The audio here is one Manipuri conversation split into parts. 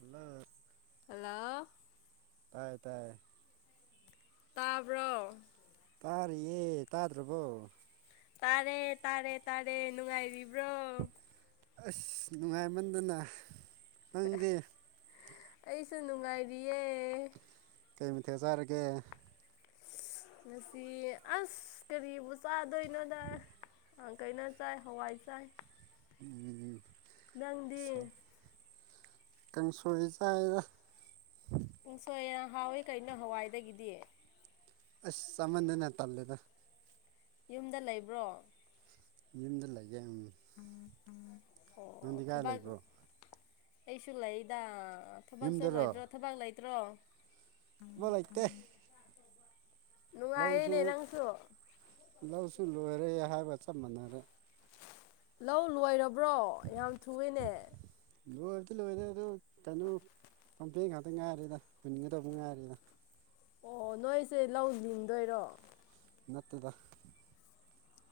ꯍꯜꯂꯣ ꯍꯜꯂꯣ ꯇꯥꯏꯌꯦ ꯇꯥꯏꯌꯦ ꯇꯥꯕ꯭ꯔꯣ ꯇꯥꯔꯤꯌꯦ ꯇꯥꯗ꯭ꯔꯕꯣ ꯇꯥꯔꯦ ꯇꯥꯔꯦ ꯇꯥꯔꯦ ꯅꯨꯡꯉꯥꯏꯔꯤꯕ꯭ꯔꯣ ꯑꯁ ꯅꯨꯡꯉꯥꯏꯃꯟꯗꯅ ꯅꯪꯗꯤ ꯑꯩꯁꯨ ꯅꯨꯡꯉꯥꯏꯔꯤꯌꯦ ꯀꯩ ꯃꯊꯦꯜꯖꯔꯒꯦ ꯉꯁꯤ ꯑꯁ ꯀꯔꯤꯕꯨ ꯆꯥꯗꯣꯏꯅꯣꯗ ꯑꯪ ꯀꯩꯅꯣ ꯆꯥꯏ ꯍꯋꯥꯏ ꯆꯥꯏ ꯎꯝ ꯅꯪꯗꯤ ꯀꯥꯡꯁꯣꯏ ꯆꯥꯏꯗ ꯀꯥꯡꯁꯣꯏꯅ ꯍꯥꯎꯋꯤ ꯀꯩꯅꯣ ꯍꯋꯥꯏꯗꯒꯤꯗꯤ ꯑꯁ ꯆꯥꯃꯟꯗꯅ ꯇꯜꯂꯦꯗ ꯌꯨꯝꯗ ꯂꯩꯕ꯭ꯔꯣ ꯌꯨꯝꯗ ꯂꯩꯌꯦ ꯎꯝ ꯎꯝ ꯑꯣ ꯅꯪꯗꯤ ꯀꯥꯏ ꯊꯕꯛ ꯂꯩꯕ꯭ꯔꯣ ꯑꯩꯁꯨ ꯂꯩꯗ ꯊꯕꯛ ꯌꯨꯝꯗꯔꯣ ꯆꯠꯂꯣꯏꯗ꯭ꯔꯣ ꯊꯕꯛ ꯂꯩꯇ꯭ꯔꯣ ꯊꯕꯛ ꯂꯩꯇꯦ ꯂꯧꯁꯨ ꯅꯨꯡꯉꯥꯏꯔꯤꯅꯦ ꯅꯪꯁꯨ ꯂꯧꯁꯨ ꯂꯣꯏꯔꯦ ꯍꯥꯏꯕꯒ ꯆꯞ ꯃꯥꯟꯅꯔꯦ ꯂꯧ ꯂꯣꯏꯔꯕ꯭ꯔꯣ ꯌꯥꯝ ꯊꯨꯑꯦꯅꯦ ꯂꯣꯏꯕꯗꯤ ꯂꯣꯏꯔꯦ ꯑꯗꯨ ꯀꯩꯅꯣ [unintelligible] ꯉꯥꯛꯇ ꯉꯥꯏꯔꯦꯗ ꯍꯨꯟꯒꯗꯕ ꯉꯥꯏꯔꯤꯗ ꯑꯣ ꯅꯣꯏꯁꯦ ꯂꯧ ꯂꯤꯡꯗꯣꯏꯔꯣ ꯅꯠꯇꯦꯗ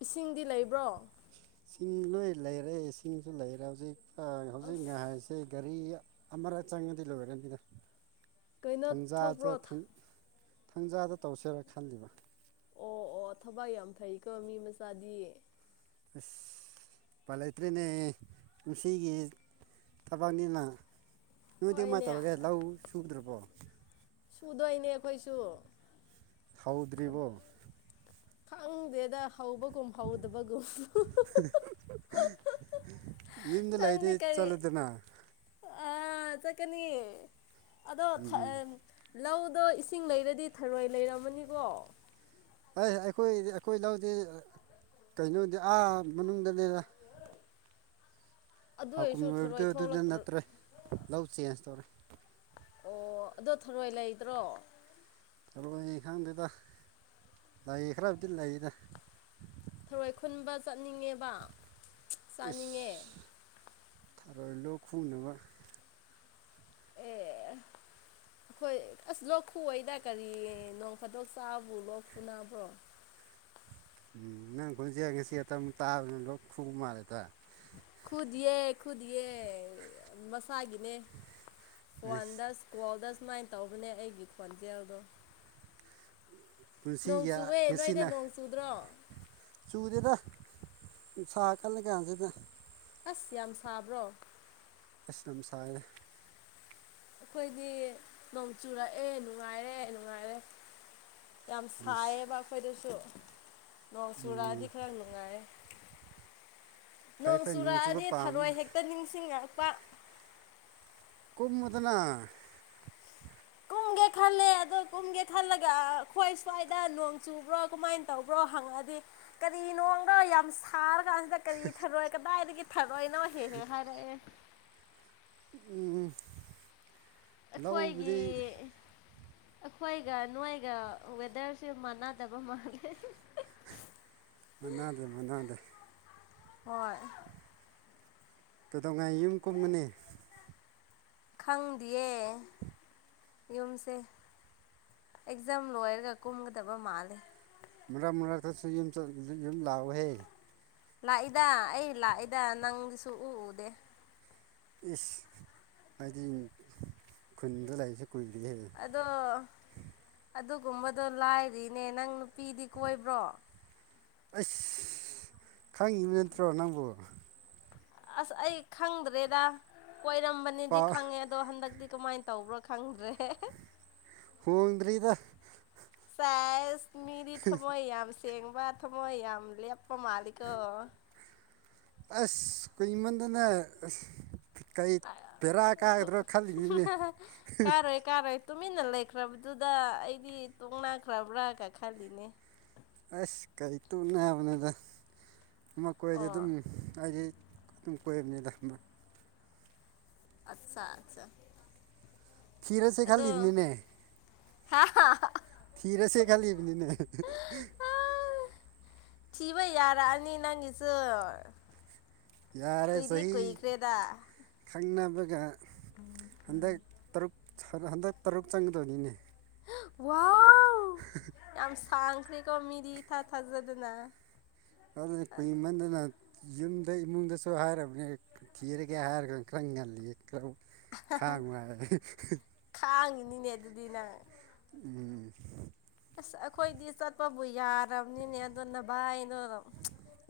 ꯏꯁꯤꯡꯗꯤ ꯂꯩꯕ꯭ꯔꯣ ꯁꯤꯡ ꯂꯣꯏ ꯂꯩꯔꯦ ꯏꯁꯤꯡꯁꯨ ꯂꯩꯔꯦ ꯍꯧꯖꯤꯛꯀ ꯍꯧꯖꯤꯛ ꯑꯁ ꯉꯥꯏ ꯁꯦ ꯒꯥꯔꯤ ꯑꯃꯔꯛ ꯆꯪꯉꯗꯤ ꯂꯣꯏꯔꯅꯤꯗ ꯀꯩꯅꯣ ꯊꯪꯖꯥꯗ ꯊꯣꯛꯄ꯭ꯔꯣ ꯊꯪ ꯊꯪꯖꯥꯗ ꯇꯧꯁꯦꯔꯥ ꯈꯜꯂꯤꯕ ꯑꯣ ꯑꯣ ꯊꯕꯛ ꯌꯥꯝ ꯐꯩꯀꯣ ꯃꯤ ꯃꯆꯥꯗꯤ ꯑꯁ ꯎꯄꯥꯜ ꯂꯩꯇ꯭ꯔꯦꯅꯦ ꯄꯨꯟꯁꯤꯒꯤ ꯊꯕꯛꯅꯤꯅ ꯅꯣꯏꯗꯤ ꯀꯃꯥꯏ ꯍꯣꯏꯅꯦ ꯇꯧꯔꯒꯦ ꯂꯧ ꯁꯨꯗ꯭ꯔꯥꯕꯣ ꯁꯨꯗꯣꯏꯅꯦ ꯑꯈꯣꯏꯁꯨ ꯍꯧꯗ꯭ꯔꯤꯕꯣ ꯈꯪꯗꯦꯗ ꯍꯧꯕꯒꯨꯝ ꯍꯧꯗꯕꯒꯨꯝ ꯌꯨꯝꯗ ꯂꯩꯗꯤ ꯆꯠꯂꯨꯗꯅ ꯑ ꯆꯠꯀꯅꯤ ꯑꯗꯣ ꯊꯥ ꯎꯝ ꯑꯦꯝ ꯂꯧꯗꯣ ꯏꯁꯤꯡ ꯂꯩꯔꯗꯤ ꯊꯔꯣꯏ ꯂꯩꯔꯝꯃꯅꯤꯀꯣ ꯑꯩ ꯑꯩꯈꯣꯏꯗꯤ ꯑꯩꯈꯣꯏ ꯂꯧꯗꯤ ꯀꯩꯅꯣꯗꯤ ꯑꯥ ꯃꯅꯨꯡꯗ ꯅꯦꯗ ꯑꯗꯨ ꯍꯥꯎꯀꯨꯝ ꯑꯣꯏꯔꯁꯨ ꯂꯣꯏꯕꯗꯨ ꯊꯔꯣꯏ ꯑꯗꯨꯗ ꯊꯣꯛꯂꯛꯇ꯭ꯔ ꯅꯠꯇ꯭ꯔꯦ ꯂꯧ ꯆꯦꯟꯖ ꯇꯧꯔꯦ ꯑꯗꫭ ꯊꯔꯣꯏ ꯂꯩꯇ꯭ꯔꯣ꯫ ꯊꯔꯣꯏ ꯈꯪꯗꯦꯗ ꯂꯩ ꯈꯔꯕꯨꯗꯤ ꯂꯩꯌꯦꯗ ꯊꯔꯣꯏ ꯈꯨꯟꯕ ꯆꯠꯅꯤꯡꯉꯦꯕ ꯆꯥꯅꯤꯡꯉꯦ ꯏꯁ ꯊꯔꯣꯏ ꯂꯣꯛ ꯈꯨꯅꯕ ꯑꯦ ꯑꯈꯣꯏ ꯑꯁ ꯂꯣꯛ ꯈꯨꯋꫭꯏꯗ ꯀꯔꯤ ꯅꯣꯡ ꯐꯥꯗꯣꯛ ꯆꯥꯕꯕꯨ ꯂꯣꯛ ꯈꯨꯨꯅꯕ꯭ꯔꯣ ꯎꯝ ꯅꯪ ꯈꯣꯟꯖꯦꯜ ꯉꯁꯤ ꯈꯠꯇꯪ ꯑꯃꯨꯛ ꯇꯥꯕꯗꯅ ꯂꯣꯛ ꯈꯨꯕ ꯃꯥꯜꯂꯦꯗ ꯈꯨꯗꯤꯌꯦ ꯈꯨꯗꯤꯌꯦ ꯃꯁꯥꯒꯤꯅꯦ ꯑꯁ ꯐꫭꯟꯗꯁ ꯀꯣꯜꯗ ꯁꯨꯃꯥꯏ ꯇꯧꯕꯅꯦ ꯑꯩꯒꯤ ꯈꯣꯟꯖꯦꯜꯗꯣ ꯅꯣꯡ ꯄꯨꯨꯡꯁꯤꯌꯥ ꯆꯨꯑꯦ ꯅꯣꯏꯗ ꯉꯁꯤꯅ ꯅꯣꯡ ꯆꯨꯗ꯭ꯔꯣ ꯆꯨꯗꯦꯗ ꯅꯨꯡꯁꯥ ꯀꯜꯂꯥ ꯀꯥꯟꯁꯤꯗ ꯑꯁ ꯌꯥꯝ ꯁꯥꯕ꯭ꯔꯣ ꯑꯁ ꯌꯥꯝ ꯁꯥꯏꯌꯦ ꯑꯩꯈꯣꯏꯗꯤ ꯅꯣꯡ ꯆꯨꯔꯛꯑꯦ ꯅꯨꯡꯉꯥꯏꯔꯦ ꯅꯨꯡꯉꯥꯏꯔꯦ ꯌꯥꯝ ꯑꯁ ꯁꯥꯏꯌꯦꯕ ꯑꯩꯈꯣꯏꯗꯁꯨ ꯅꫭꯡ ꯎꯝ ꯆꯨꯔꯛꯑꯗꯤ ꯈꯔ ꯅꯨꯡꯉꯥꯏꯌꯦ ꯐꯩ ꯅꯣꯡ ꯐꯩ ꯆꯨꯕ ꯆꯨꯔꯛꯑꯗꯤ ꯄꯥꯝꯕ ꯊꯔꯣꯏ ꯍꯦꯛꯇ ꯅꯤꯡꯁꯤꯡꯉꯛꯄ ꯀꯨꯝꯃꫭꯗꯅ ꯀꯨꯝꯒꯦ ꯈꯜꯂꯦ ꯑꯗꯣ ꯀꯨꯝꯒꯦ ꯈꯜꯂꯒ ꯑꯩꯈꯣꯏ ꯁ꯭ꯋꯥꯏꯗ ꯅꫭꯡ ꯆꯨꯕ꯭ꯔꯣ ꯀꯃꯥꯏ ꯇꯧꯕ꯭ꯔꯣ ꯍꯪꯉꯛꯑꯗꯤ ꯀꯔꯤꯅꯣꯝꯒ ꯌꯥꯝ ꯁꯥꯔꯒ ꯗ ꯀꯔꯤ ꯊꯔꯣꯏ ꯀꯗꯥꯏꯗꯒꯤ ꯊꯔꯣꯏꯅꯣ ꯍꯦ ꯍꯦ ꯍꯥꯏꯔꯛꯑꯦ ꯎꯝ ꯂꯧ ꯑꯩꯈꯣꯏꯒꯤ ꯎꯕꯗꯤ ꯑꯩꯈꯣꯏꯒ ꯅꯣꯏꯒ ꯋꯦꯗꯔꯁꯨ ꯃꯥꯟꯅꯗꯕ ꯃꯥꯜꯂꯦ ꯃꯅꯥꯗꯦ ꯃꯅꯥꯗꯦ ꯍꯣꯏ ꯀꯩꯗꯧꯉꯩ ꯌꯨꯝ ꯀꯨꯝꯒꯅꯤ ꯈꯪꯗꯤꯌ‌ꯦ ꯌꯨꯝꯁꯦ ꯑꯦꯛꯖꯥꯝ ꯂꯣꯏꯔꯒ ꯀꯨꯝꯒꯗꯕ ꯃꯥꯜꯂꯦ ꯃꯔꯛ ꯃꯔꯛꯇꯁꯨ ꯌꯨꯝ ꯆꯠ ꯌꯨꯝ ꯂꯥꯛꯑꯣꯍꯦ ꯂꯥꯛꯏꯗ ꯑꯩ ꯂꯥꯛꯏꯗ ꯅꯪ ꯁꯨꯛꯎ ꯎꯗꯦ꯫ ꯏꯁ ꯍꯥꯏꯗꯤ ꯈꯨꯟꯗ ꯂꯩꯔꯤꯁꯦ ꯀꯨꯏꯔꯦꯍꯦ ꯑꯗꯣ ꯑꯗꯨꯒꯨꯝꯕꯗꯣ ꯂꯥꯏꯔꯤꯅꯦ ꯅꯪ ꯅꯨꯄꯤꯗꯤ ꯀꯣꯏꯕ꯭ꯔꯣ ꯑꯁ ꯈꯪꯉꯤꯕ ꯅꯠꯇ꯭ꯔꯣ ꯅꯪꯕꯨ ꯑꯁ ꯑꯩ ꯈꯪꯗ꯭ꯔꯦꯗ ꯀꫭꯏꯔꯝꯕꯅꯦꯗꯤ ꯄꯥꯎ ꯈꯪꯉꯦ ꯑꯗꯨ ꯑꯗꯣ ꯍꯟꯗꯛꯇꯤ ꯀꯃꯥꯏ ꯇꯧꯕ꯭ꯔꯣ ꯈꯪꯗ꯭ꯔꯦ ꯍꯣꯡꯗ꯭ꯔꯤꯗ ꯁꯦꯁ ꯃꯤꯗꯤ ꯊꯝꯃꯣꯏ ꯌꯥꯝ ꯁꯦꯡꯕ ꯊꯝꯃꯣꯏ ꯌꯥꯝ ꯂꯦꯞꯄ ꯃꯥꯜꯂꯤꯀꯣ ꯑꯁ ꯀꯨꯏꯃꯟꯗꯅ ꯑꯁ ꯀꯩ ꯕꯦꯔꯥ ꯀꯥꯒꯗ꯭ꯔꯣ ꯈꯜꯂꯤꯅꯤꯅꯦ ꯀꯥꯔꯣꯏ ꯀꯥꯔꯣꯏ ꯇꯨꯃꯤꯟꯅ ꯂꯩꯈ꯭ꯔꯕꯗꯨꯗ ꯑꯩꯗꯤ ꯇꯨꯛꯅꯥꯈ꯭ꯔꯕ꯭ꯔꯥꯒ ꯈꯜꯂꯤꯅꯦ ꯑꯁ ꯀꯔꯤ ꯇꯨꯛꯅꯕꯅꯣꯗ ꯑꯃ ꯀꯣꯏꯔꯗꯤ ꯑꯗꯨꯝ ꯑꯣ ꯑꯩꯗꯤ ꯇꯨꯝꯝ ꯀꯣꯏꯕꯅꯤꯗ ꯑꯃ ꯑꯠꯁꯥ ꯑꯆꯥ ꯊꯤꯔꯁꯦ ꯑꯗꯣ ꯈꯜꯂꯤꯕꯅꯤꯅꯦ ꯍꯥ ꯊꯤꯔꯁꯦ ꯈꯟꯂꯤꯕꯅꯤꯅ‌ꯦ ꯑꯥ ꯊꯤꯕ ꯌꯥꯔꯛꯑꯅꯤ ꯅꯪꯒꯤꯆꯨ ꯌꯥꯔꯦ ꯀꯨꯏꯗꯤ ꯆꯍꯤ ꯀꯨꯏꯈ꯭ꯔꯦꯗ ꯈꯪꯅꯕꯒ ꯍꯟꯗꯛ ꯇꯔꯨꯛ ꯁꯅ ꯍꯟꯗꯛ ꯇꯔꯨꯛ ꯆꯪꯒꯗꯣꯏꯅꯤꯅꯦ ꯋꯥꯎ [unintelligible] ꯌꯥꯝ ꯁꯥꯡꯈꯔ‌ꯦꯀꯣ ꯃꯤꯗꯤ ꯏꯊꯥ ꯊꯥꯖꯗꯅ ꯑꯗꯨꯅ‌ꯦ ꯀꯨꯏꯃꯟꯗꯅ ꯌꯨꯝꯗ ꯏꯃꯨꯡꯗꯁꯨ ꯍꯥꯏꯔꯕꯅꯦ ꯊꯤꯔꯒꯦ ꯍꯥꯏꯔꯒ ꯈꯔ ꯉꯜꯂꯤꯌꯦ ꯈꯔ ꯈꯥꯡꯉꯨ ꯍꯥꯏ ꯈꯥꯡꯉꯤꯅꯤꯅꯦ ꯑꯗꯨꯗꯤ ꯅꯪ ꯎꯝ ꯑꯁ ꯑꯈꯣꯏꯗꯤ ꯆꯠꯄꯕꯨ ꯌꯥꯔꯕꯅꯤꯅꯦ ꯑꯗꯨ ꯅꯕꯥꯏꯗꯣ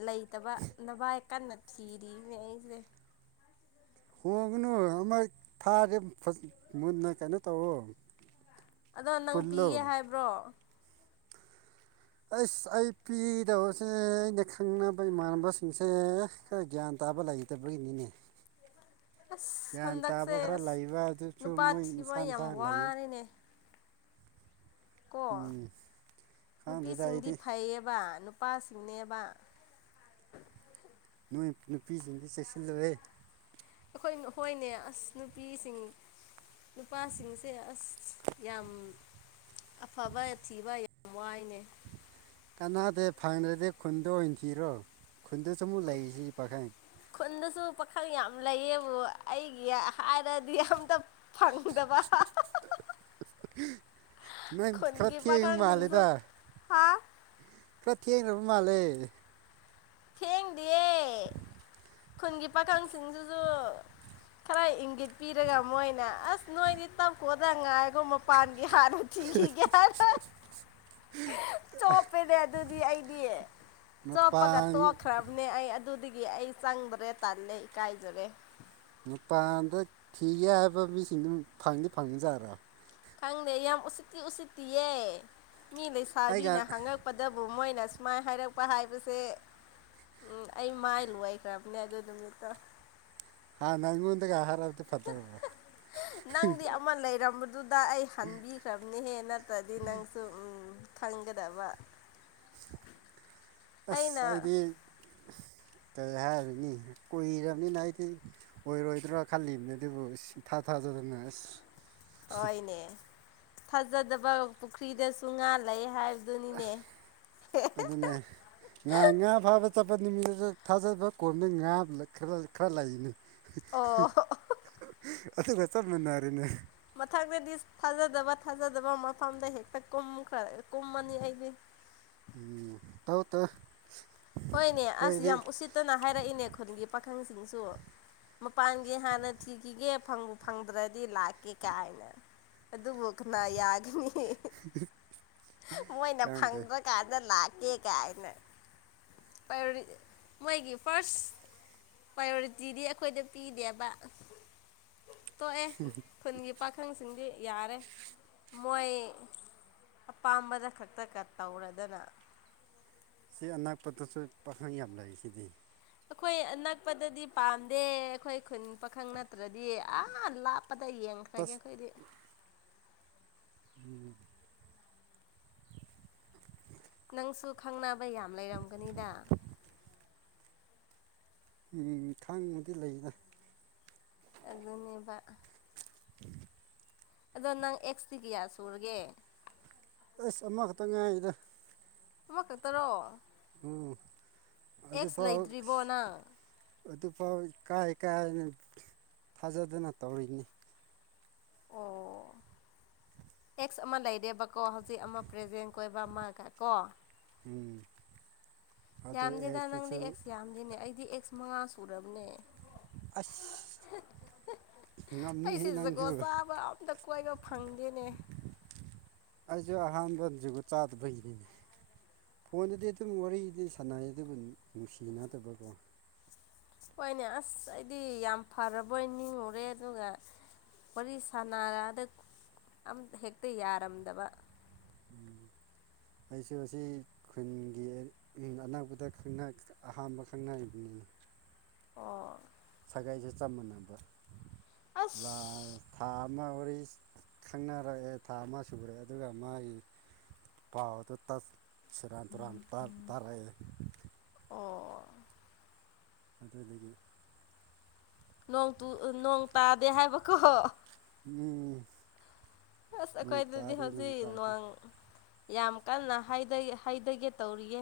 ꯂꯩꯇꯕ ꯅꯕꯥꯏ ꯀꯟꯅ ꯊꯤꯔꯤꯅꯦ ꯑꯩꯖꯦ ꯍꯣꯡꯉꯨꯅꯨ ꯑꯃ ꯊꯥꯔꯦ ꯐꯖ ꯃꯨꯟꯅ ꯀꯩꯅꯣ ꯇꯧꯋꫭ ꯑꯗꯣ ꯅꯪ ꯄꯤꯒꯦ ꯍꯥꯏꯕ꯭ꯔꯣ ꯑꯩꯁ ꯑꯩ ꯄꯤꯗꯧꯁꯦ ꯑꯩꯅ ꯈꯪꯅꯕ ꯏꯃꯥꯟꯅꯕꯁꯤꯡꯁꯦ ꯈ ꯒ꯭ꯌꯥꯟ ꯇꯥꯕ ꯂꯩꯇꯕꯩꯅꯤꯅꯦ ꯑꯁ ꯒ꯭ꯌꯥꯟ ꯍꯟꯗꯛꯁꯦ ꯇꯥꯕ ꯈꯔ ꯑꯁ ꯂꯩꯕ ꯑꯗꯨꯆꯨ ꯅꯨꯄꯥ ꯃꯣꯏ ꯃꯁꯥ ꯊꯤꯕ ꯃꯁꯥ ꯌꯥꯝ ꯂꯩꯌꯦ ꯋꯥꯔꯦꯅꯦ ꯀꯣ ꯎꯝ ꯈꯪꯗꯦꯗ ꯅꯨꯄꯤꯁꯤꯡꯗꯤ ꯑꯩꯗꯤ ꯐꯩꯌꯦꯕ ꯅꯨꯄꯥꯁꯤꯡꯅꯦꯕ ꯅꫭꯏ ꯅꯨꯄꯤꯁꯤꯡꯗꯤ ꯆꯦꯛꯁꯤꯜꯂꯨꯍ‌ꯦ ꯑꯈꯣꯏ ꯍꯣꯏꯅꯦ ꯑꯁ ꯅꯨꯄꯤꯁꯤꯡ ꯅꯨꯄꯥꯁꯤꯡꯁꯦ ꯑꯁ ꯌꯥꯝ ꯑꯐꯕ ꯊꯤꯕ ꯌꯥꯝ ꯋꯥꯏꯅꯦ ꯀꯅꯥꯗꯦ ꯐꯪꯗ꯭ꯔꯗꯤ ꯈꯨꯟꯗ ꯑꯣꯏꯟ ꯊꯤꯔꯣ ꯈꯨꯟꯗꯁꯨ ꯑꯃꯨꯛ ꯂꯩꯔꯤꯁꯤ ꯄꯥꯈꯪ ꯈꯨꯟꯗꯁꯨ ꯄꯥꯈꯪ ꯌꯥꯝ ꯂꯩꯌꯦꯕꯨ ꯑꯩꯒꯤ ꯍꯥꯏꯔꯗꯤ ꯑꯝꯇ ꯐꯪꯗꯕ ꯅꯪ ꯈꯔ ꯈꯨꯟꯒꯤ ꯊꯦꯡꯕ ꯄꯈꯪ ꯁꯤꯡꯁꯨ ꯃꯥꯜꯂꯦꯗ ꯍꯥꯥ ꯈꯔ ꯊꯦꯡꯒ꯭ꯔꯕ ꯃꯥꯜꯂꯦ ꯊꯦꯡꯗ‌‌ꯦꯌꯦ ꯈꯨꯟꯒꯤ ꯄꯥꯈꯪꯁꯤꯡ ꯖꯨ [inaudible] ꯈꯔ ꯏꯪꯒꯤꯠ ꯄꯤꯔꯒ ꯃꯣꯏꯅ ꯑꯁ ꯅꯣꯏꯗꯤ ꯇꯞꯈꯣꯗ ꯉꯥꯏꯈꯣ ꯃꯄꯥꯟꯒꯤ ꯍꯥꯟꯅ ꯊꯤꯈꯤꯒꯦ ꯍꯥꯏꯅ [unintelligible] ꯆꯣꯞꯄꯦꯅꯦ ꯑꯗꯨꯗꯤ ꯑꯩꯗꯤ ꯆꯣꯞꯄꯒ ꯃꯄꯥꯟ ꯇꯣꯛꯈ꯭ꯔꯝꯅꯦ ꯑꯩ ꯑꯠ ꯑꯗꯨꯗꯒꯤ ꯑꯩ ꯆꯪꯗ꯭ꯔꯦ ꯇꯜꯂꯦ ꯏꯀꯥꯏꯖꯔꯦ ꯃꯄꯥꯟꯗ ꯊꯤꯒꯦ ꯍꯥꯏꯕ ꯃꯤꯁꯤꯡꯗꯨ ꯐꯪꯗꯤ ꯐꯪꯖꯥꯔꯥ ꯈꯪꯗꯦ ꯌꯥꯝ ꯎꯁꯤꯠꯇꯤ ꯎꯁꯤꯠꯇꯤꯌꯦ ꯃꯤ ꯑꯩꯒ ꯂꯩꯁꯥꯕꯤꯅ ꯍꯪꯉꯛ ꯄꯗꯕꯨ ꯃꯣꯏꯅ ꯁꯨꯃꯥꯏ ꯍꯥꯏꯔꯛꯄ ꯍꯥꯏꯕꯁꯦ ꯎꯝ ꯑꯩ ꯃꯥꯏ ꯂꯣꯏꯈ꯭ꯔꯕꯅꯦ ꯑꯗꯨ ꯅꯨꯃꯤꯠꯇꯣ ꯍꯟꯅꯥ ꯑꯩꯉꯣꯟꯗꯒꯥ ꯍꯥꯏꯔꯛꯑꯗꯤ ꯐꯗꯧꯕ ꯅꯪꯗꯤ ꯑꯃ ꯂꯩꯔꯝꯕꯗꯨꯗ ꯑꯩ ꯍꯟꯕꯤꯈ꯭ꯔꯕꯅꯤꯍꯦ ꯅꯠꯇ꯭ꯔꯗꯤ ꯅꯪꯁꯨ ꯎꯝ ꯈꯪꯒꯗꯕ ꯑꯩꯅ ꯑꯁ ꯑꯩꯗꯤ [inaudible] ꯀꯩ ꯍꯥꯏꯔꯨꯅꯤ ꯀꯨꯏꯔꯕꯅꯤꯅ ꯑꯩꯗꯤ ꯑꯣꯏꯔꯣꯏꯗ꯭ꯔꯥ ꯈꯜꯂꯤꯕꯅꯦ ꯑꯗꯨꯕꯨ ꯏꯊꯥ ꯊꯥꯖꯗꯅ ꯑꯁ ꯍꯣꯏꯅꯦ ꯊꯥꯖꯗꯕ ꯄꯨꯈ꯭ꯔꯤꯗꯁꯨ ꯉꯥ ꯂꯩ ꯍꯥꯏ ꯑꯗꯨꯅꯦ ꯉꯥ ꯉꯥ ꯐꯥꯕ ꯆꯠꯄ ꯅꯨꯃꯤꯠꯇ ꯊꯥꯖꯕ ꯀꯣꯝꯗ ꯉꯥ ꯈ ꯈꯔ ꯂꯩꯕꯅꯤ ꯑꯣ ꯑꯗꯨꯒ ꯆꯞꯃꯟꯅꯔꯤꯅꯦ ꯃꯊꯪꯛꯇꯗꯤ ꯊꯥꯖꯗꯕ ꯊꯥꯖꯗꯕ ꯃꯐꯝꯗ ꯍꯦꯛꯇ ꯀꯨꯝꯈ꯭ꯔ ꯀꯨꯝꯃꯅꯤ ꯑꯩꯗꯤ ꯎꯝ ꯇꯧꯇꯧ ꯍꯣꯏꯅꯦ ꯑꯁ ꯌꯥꯝ ꯎꯁꯤꯠꯇꯅ ꯍꯥꯏꯔꯛꯏꯅꯦ ꯈꯨꯟꯒꯤ ꯄꯥꯈꯪꯁꯤꯡꯁꯨ ꯃꯄꯥꯟꯒꯤ ꯍꯥꯟꯅ ꯊꯤꯈꯤꯒꯦ ꯐꯪ ꯐꯪꯗ꯭ꯔꯗꯤ ꯂꯥꯛꯀꯦ ꯀꯥꯏꯅ ꯑꯗꯨꯕꯨ ꯀꯅꯥ ꯌꯥꯒꯅꯤ ꯃꯣꯏꯅ ꯈꯪꯗꯦ ꯐꯪꯗ꯭ꯔꯥꯀꯥꯟꯗ ꯂꯥꯛꯀꯦ ꯀꯥꯏꯅ ꯄꯔꯤ ꯃꯣꯏꯒꯤ ꯐꯥꯔꯁ ꯄ꯭ꯔꯥꯏꯌꯣꯔꯤꯇꯤꯗꯤ ꯑꯩꯈꯣꯏꯗ ꯄꯤꯗꯦꯕ ꯇꯣꯛꯑꯦ ꯈꯨꯟꯒꯤ ꯄꯥꯈꯪꯁꯤꯡꯗꯤ ꯌꯥꯔꯦ ꯃꯣꯏ ꯑꯄꯥꯝꯕ ꯈꯛꯇꯒ ꯇꯧꯔꯗꯅ ꯁꯤ ꯑꯅꯥꯛꯄꯗꯁꯨ ꯄꯥꯈꯪ ꯌꯥꯝ ꯂꯩ ꯁꯤꯗꯤ ꯑꯩꯈꯣꯏ ꯑꯅꯛꯄꯗꯗꯤ ꯄꯥꯝꯗꯦ ꯑꯩꯈꯣꯏ ꯈꯨꯟ ꯄꯥꯈꯪ ꯅꯠꯇ꯭ꯔꯗꯤ ꯑꯥ ꯂꯥꯞꯄꯗ ꯌꯦꯡꯉ ꯈꯔ꯭ꯒꯦ ꯇꯁ ꯑꯈꯣꯏꯗꯤ ꯎꯝ ꯅꯪꯁꯨ ꯈꯪꯅꯕ ꯌꯥꯝ ꯂꯩꯔꯝꯒꯅꯤꯅ ꯎꯝ ꯈꯪꯕꯗꯤ ꯂꯩꯗ ꯑꯗꯨꯅꯦꯕ ꯑꯗꯧ ꯅꯪ ꯑꯦꯛꯁꯇꯤ ꯀꯌꯥ ꯁꯨꯔꯒꯦ ꯑꯁ ꯑꯃꯈꯛꯇ ꯉꯥꯏꯔꯤꯗ ꯑꯃ ꯈꯛꯇꯔꯣ ꯎꯝ ꯑꯗꯨꯐꯥꯎ ꯂꯩꯇ꯭ꯔꯤꯕꯣ ꯅꯪ ꯑꯗꯨꯐꯥꯎ ꯏꯀꯥꯏ ꯢꯀꯥꯏꯅ ꯊꯥꯖꯗꯅ ꯇꯧꯔꯛꯢꯅꯤ ꯑꯣ ꯑꯦꯛꯁ ꯑꯃ ꯂꯩꯔꯦꯕꯀꯣ ꯍꯧꯖꯤꯛ ꯑꯃ ꯄ꯭ꯔꯖꯦꯟ ꯀꯣꯏꯕ ꯑꯃꯒ ꯀꯣ ꯎꯝ ꯑꯗꯨ ꯌꯥꯝꯗꯦꯗ ꯅꯪꯗꯤ ꯑꯦꯛꯇꯨꯁꯨ ꯑꯦꯛꯁ ꯌꯥꯝꯗꯦꯅꯦ ꯑꯩꯗꯤ ꯑꯦꯛꯁ ꯃꯉꯥ ꯁꯨꯔꯕꯅꯦ ꯑꯩꯁ ꯑꯩꯁꯦ ꯖꯨꯒꯣꯠ ꯆꯥꯕ ꯑꯝꯇ ꯀꯣꯏꯕ ꯐꯪꯗꯦꯅꯦ [inaudible] ꯑꯩꯁꯨ ꯑꯍꯥꯟꯕ ꯖꯨꯒꯣꯠ ꯆꯥꯗꯕꯩꯅꯤ ꯐꯣꯟꯗꯗꯤ ꯑꯗꯨꯝ ꯋꯥꯔꯤꯗꯤ ꯁꯥꯟꯅꯩ ꯑꯗꯨꯕꯨ ꯅꯨꯡꯁꯤꯅꯗꯕꯀꯣ ꯍꯣꯏꯅꯦ ꯑꯁ ꯑꯩꯗꯤ ꯌꯥꯝ ꯐꯔꯕꯣꯢ ꯅꯤꯡꯉꯨꯔꯦ ꯑꯗꯨꯒ ꯋꯥꯔꯤ ꯁꯥꯅꯔꯑꯗꯠ ꯑꯝꯇ ꯍꯦꯛꯇ ꯌꯥꯔꯝꯗꯕ ꯎꯝ [inaudible] ꯑꯩꯁꯨ ꯑꯁꯤ ꯈꯨꯟꯒꯤ ꯑꯅꯛꯄꯗ ꯈꯪꯅ ꯑꯍꯥꯝꯕ ꯈꯪꯅꯔꯤꯕꯅꯤꯅꯦ ꯑꯣ ꯁꯥꯒꯩꯏꯁꯦ ꯆꯞ ꯃꯥꯟꯅꯕ ꯑꯁ ꯂꯥꯁ ꯊꯥ ꯑꯃ ꯋꯥꯔꯤ ꯈꯪꯅꯔꯛꯑꯦ ꯊꯥ ꯑꯃ ꯁꯨꯔꯦ ꯑꯗꯨꯒ ꯃꯥꯒꯤ ꯄꯥꯎꯗꯨ ꯇꯠ ꯁꯔꯥꯟ ꯇꯨꯔꯥꯟ ꯇ ꯇꯥꯔꯛꯑꯦ ꯑꯣ ꯑꯣ ꯑꯗꯕꯤꯒꯤ ꯅꯣꯡꯇꯨ ꯑ ꯅꯣꯡ ꯇꯥꯗꯦ ꯍꯥꯏꯕꯀꯣ ꯎꯝ ꯑꯁ ꯅꯣꯡ ꯑꯩꯈꯣꯏꯗꯨꯗꯤ ꯇꯥꯗꯦ ꯅꯣꯡ ꯍꯧꯖꯤꯛ ꯇꯥꯗꯦ ꯅ‍꯭ꯋꯥꯡ ꯌꯥꯝ ꯀꯟꯅ ꯍꯩꯗꯩ ꯍꯩꯗꯒꯦ ꯇꯧꯔꯤꯌꯦ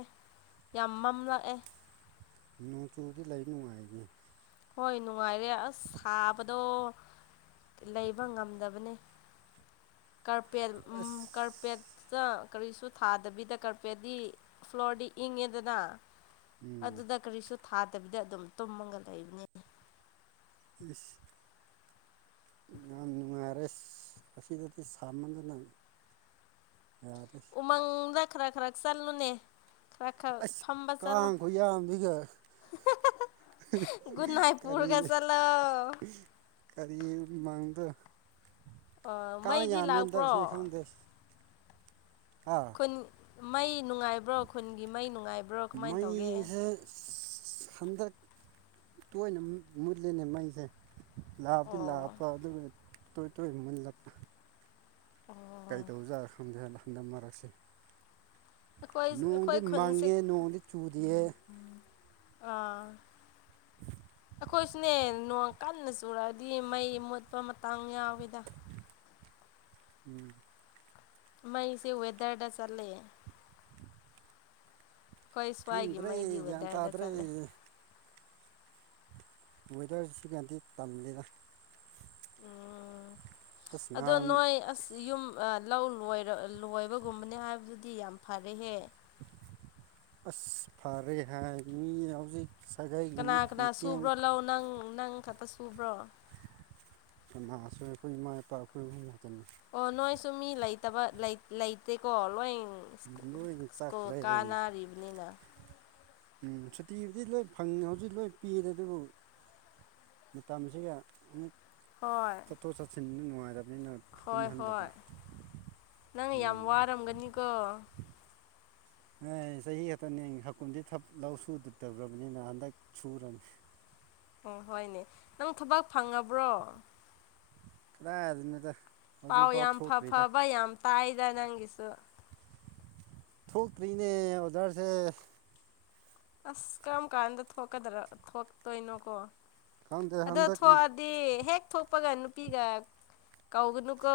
ꯌꯥꯝ ꯃꯝꯂꯛꯑꯦ ꯅꯣꯡꯆꯨꯕꯗꯤ ꯂꯩ ꯅꯨꯡꯉꯥꯏꯅꯤ ꯍꯣꯏ ꯅꯨꯡꯉꯥꯏꯔꯦ ꯑꯁ ꯁꯥꯕꯗꯣ ꯂꯩꯕ ꯉꯝꯗꯕꯅꯦ ꯀꯥꯔꯄꯦꯟ ꯑꯁ ꯎꯝ ꯀꯥꯔꯄꯦꯠꯇ ꯀꯔꯤꯁꯨ ꯊꯥꯗꯕꯤꯗ ꯀꯥꯔꯄꯦꯠꯇꯤ ꯐ꯭ꯂꯣꯔꯗꯤ ꯏꯪꯉꯦꯗꯅ ꯎꯝ ꯑꯗꯨꯗ ꯀꯔꯤꯁꯨ ꯊꯥꯗꯕꯤꯗ ꯑꯗꯨꯝ ꯇꯨꯝꯃꯒ ꯂꯩꯕꯅꯦ ꯏꯁ ꯌꯥꯝ ꯅꯨꯡꯉꯥꯏꯔꯤꯁ ꯑꯁꯤꯗꯗꯤ ꯁꯥꯃꯟꯗꯅ ꯌꯥꯗꯦ ꯃꯪꯗ ꯈꯔ ꯈꯔ ꯆꯜꯂꯨꯅꯦ ꯈꯔ ꯈꯔ ꯑꯁ ꯐꯝꯕ ꯆꯠꯂꯣ ꯀꯥꯡ ꯈꯨꯌꯥꯝꯁꯤꯒ ꯒꯨꯠꯅꯥꯏꯠ ꯄꯨꯔꯒ ꯆꯠꯂꯣ ꯀꯔꯤꯒꯤ ꯃꯪꯗ ꯇꯥ ꯃꯩꯗꯤ ꯌꯥꯝꯔꯦꯗ ꯂꯥꯛꯄ꯭ꯔꯣ ꯑꯁꯤ ꯈꯪꯗꯦ ꯍꯥ ꯈꯨꯟ ꯃꯩ ꯅꯨꯡꯉꯥꯏꯕ꯭ꯔꯣ ꯈꯨꯟꯒꯤ ꯃꯩ ꯅꯨꯡꯉꯥꯏꯕ꯭ꯔꯣ ꯀꯃꯥꯏꯟ ꯇꯧꯒꯦ ꯃꯩꯁꯦ ꯍꯟꯗꯛ ꯇꯣꯏꯅ ꯃꯨꯠ ꯃꯨꯠꯂꯤꯅꯦ ꯃꯩꯖꯦ ꯂꯥꯑꯕꯗꯤ ꯑꯣ ꯂꯥꯑꯄ ꯑꯗꯨꯒꯤ ꯇꯣꯏ ꯇꯣꯏ ꯃꯨꯠꯂꯞꯄ ꯑꯣ ꯀꯩ ꯗꯧꯖꯥꯠꯂ ꯈꯪꯗꯦ ꯍꯟꯗꯛ ꯃꯔꯛꯁꯦ ꯑꯩꯈꯣꯏ ꯅꯣꯡꯗꯤ ꯑꯩꯈꯣꯏ ꯈꯨꯟꯁꯦ ꯃꯪꯉꯦ ꯅꯣꯡꯗꯤ ꯆꯨꯗꯤꯌꯦ ꯑꯥ [unintelligible] ꯑꯩꯈꯣꯏꯁꯨꯅꯦ ꯅꯣꯡ ꯀꯟꯅ ꯆꯨꯔꯛꯑꯗꯤ ꯃꯩ ꯃꯨꯠꯄ ꯃꯇꯥꯡ ꯌꯥꯎꯋꯤꯗ ꯎꯝ ꯃꯩꯁꯦ ꯋꯦꯗꯔꯗ ꯆꯠꯂꯦ ꯑꯩꯈꯣꯏ ꯁ꯭ꯋꯥꯏꯒꯤ ꯈꯪꯗ꯭ꯔꯦ ꯃꯩꯗꯤ ꯒ꯭ꯌꯥꯟ ꯋꯦꯗꯔꯗ ꯇꯥꯗ꯭ꯔꯦ ꯆꯠꯂꯦ ꯋꯦꯗꯔꯁꯤ ꯒꯗꯤ ꯇꯜꯂꯤꯗ ꯎꯝ ꯑꯁ ꯑꯗꯣ ꯉꯍꯥꯟ ꯅꯣꯏ ꯑꯁ ꯌꯨꯝ ꯑ ꯂꯧ ꯂꯣꯏꯔ ꯂꯣꯏꯕꯒꯨꯝꯕꯅꯦ ꯍꯥꯏꯕꯗꯨꯗꯤ ꯌꯥꯝ ꯐꯔꯦꯍꯦ ꯑꯁ ꯐꯔꯦ ꯍꯥꯏ ꯃꯤ ꯍꯧꯖꯤꯛ ꯁꯥꯒꯩꯒꯤ ꯀꯅꯥ ꯑꯃꯨꯛ ꯀꯅꯥ ꯃꯇꯦꯡ ꯁꯨꯕ꯭ꯔꯣ ꯂꯧ ꯅꯪ ꯅꯪ ꯈꯛꯇ ꯁꯨꯕ꯭ꯔꯣ ꯀꯅꯥꯁꯨꯏ ꯑꯩꯈꯣꯏ ꯏꯃꯥ ꯏꯄꯥ ꯑꯩꯈꯣꯏ ꯑꯍꯨꯝ ꯃꯠꯇꯅꯦ ꯑꯣ ꯅꯣꯏꯁꯨꯨ ꯃꯤ ꯂꯩꯇꯕ ꯂꯩ ꯂꯩꯇꯦꯀꯣ ꯂꯣꯏꯟ ꯂꯣꯏ ꯁ꯭ꯀꯨꯜ ꯆꯠꯈ꯭ꯔꯦ ꯀꯥꯅꯔꯤꯕꯅꯤꯅ ꯎꯝ ꯁꯨꯇꯤꯕꯨꯗꯤ ꯂꯣꯏ ꯐꯪ ꯍꯧꯖꯤꯛ ꯂꯣꯏ ꯄꯤꯔꯦ ꯑꯗꯨꯕꯨ ꯃꯇꯝꯁꯤꯒ ꯑꯃꯨꯛ ꯍꯣꯏ ꯆꯠꯊꯣꯛ ꯆꯠꯁꯤꯟꯗꯨ ꯅꯨꯡꯉꯥꯏꯗꯕꯅꯤꯅ ꯍꯣꯏ ꯍꯣꯏ ꯅꯪ ꯌꯥꯝ ꯑꯗꯨꯒꯤꯅꯤꯗ ꯋꯥꯔꯝꯒꯅꯤꯀꯣ ꯅ ꯆꯍꯤ ꯈꯇꯅꯤ ꯍꯥꯀꯨꯨꯝꯗꯤ ꯊ ꯂꯧ ꯁꯨꯗꯗ꯭ꯔꯕꯅꯤꯅ ꯍꯟꯗꯛ ꯁꯨꯔꯅꯤ ꯑꯣ ꯍꯣꯏꯅꯦ ꯅꯪ ꯊꯕꯛ ꯐꯪꯉꯕ꯭ꯔꯣ ꯀꯗꯥꯏꯗꯩꯩꯅꯣꯗ ꯄꯥꯎ ꯌꯥꯝ ꯐ ꯐꯕ ꯌꯥꯝ ꯇꯥꯏꯗ ꯅꯪꯒꯤꯁꯨ ꯊꯣꯛꯇ꯭ꯔꯤꯅꯦ ꯑꯣꯗꯔꯁꯦ ꯑꯁ ꯀꯔꯝ ꯀꯥꯟꯗ ꯊꯣꯛꯀꯗ꯭ꯔ ꯊꯣꯛꯇꯣꯏꯅꯣꯀꯣ ꯈꯪꯗꯦ ꯑꯗꯣ ꯍꯟꯗꯛ ꯊꯣꯛꯑ ꯗꯤ ꯍꯦꯛ ꯊꯣꯛꯄꯒ ꯅꯨꯄꯤꯒ ꯀꯧꯒꯅꯨꯀꯣ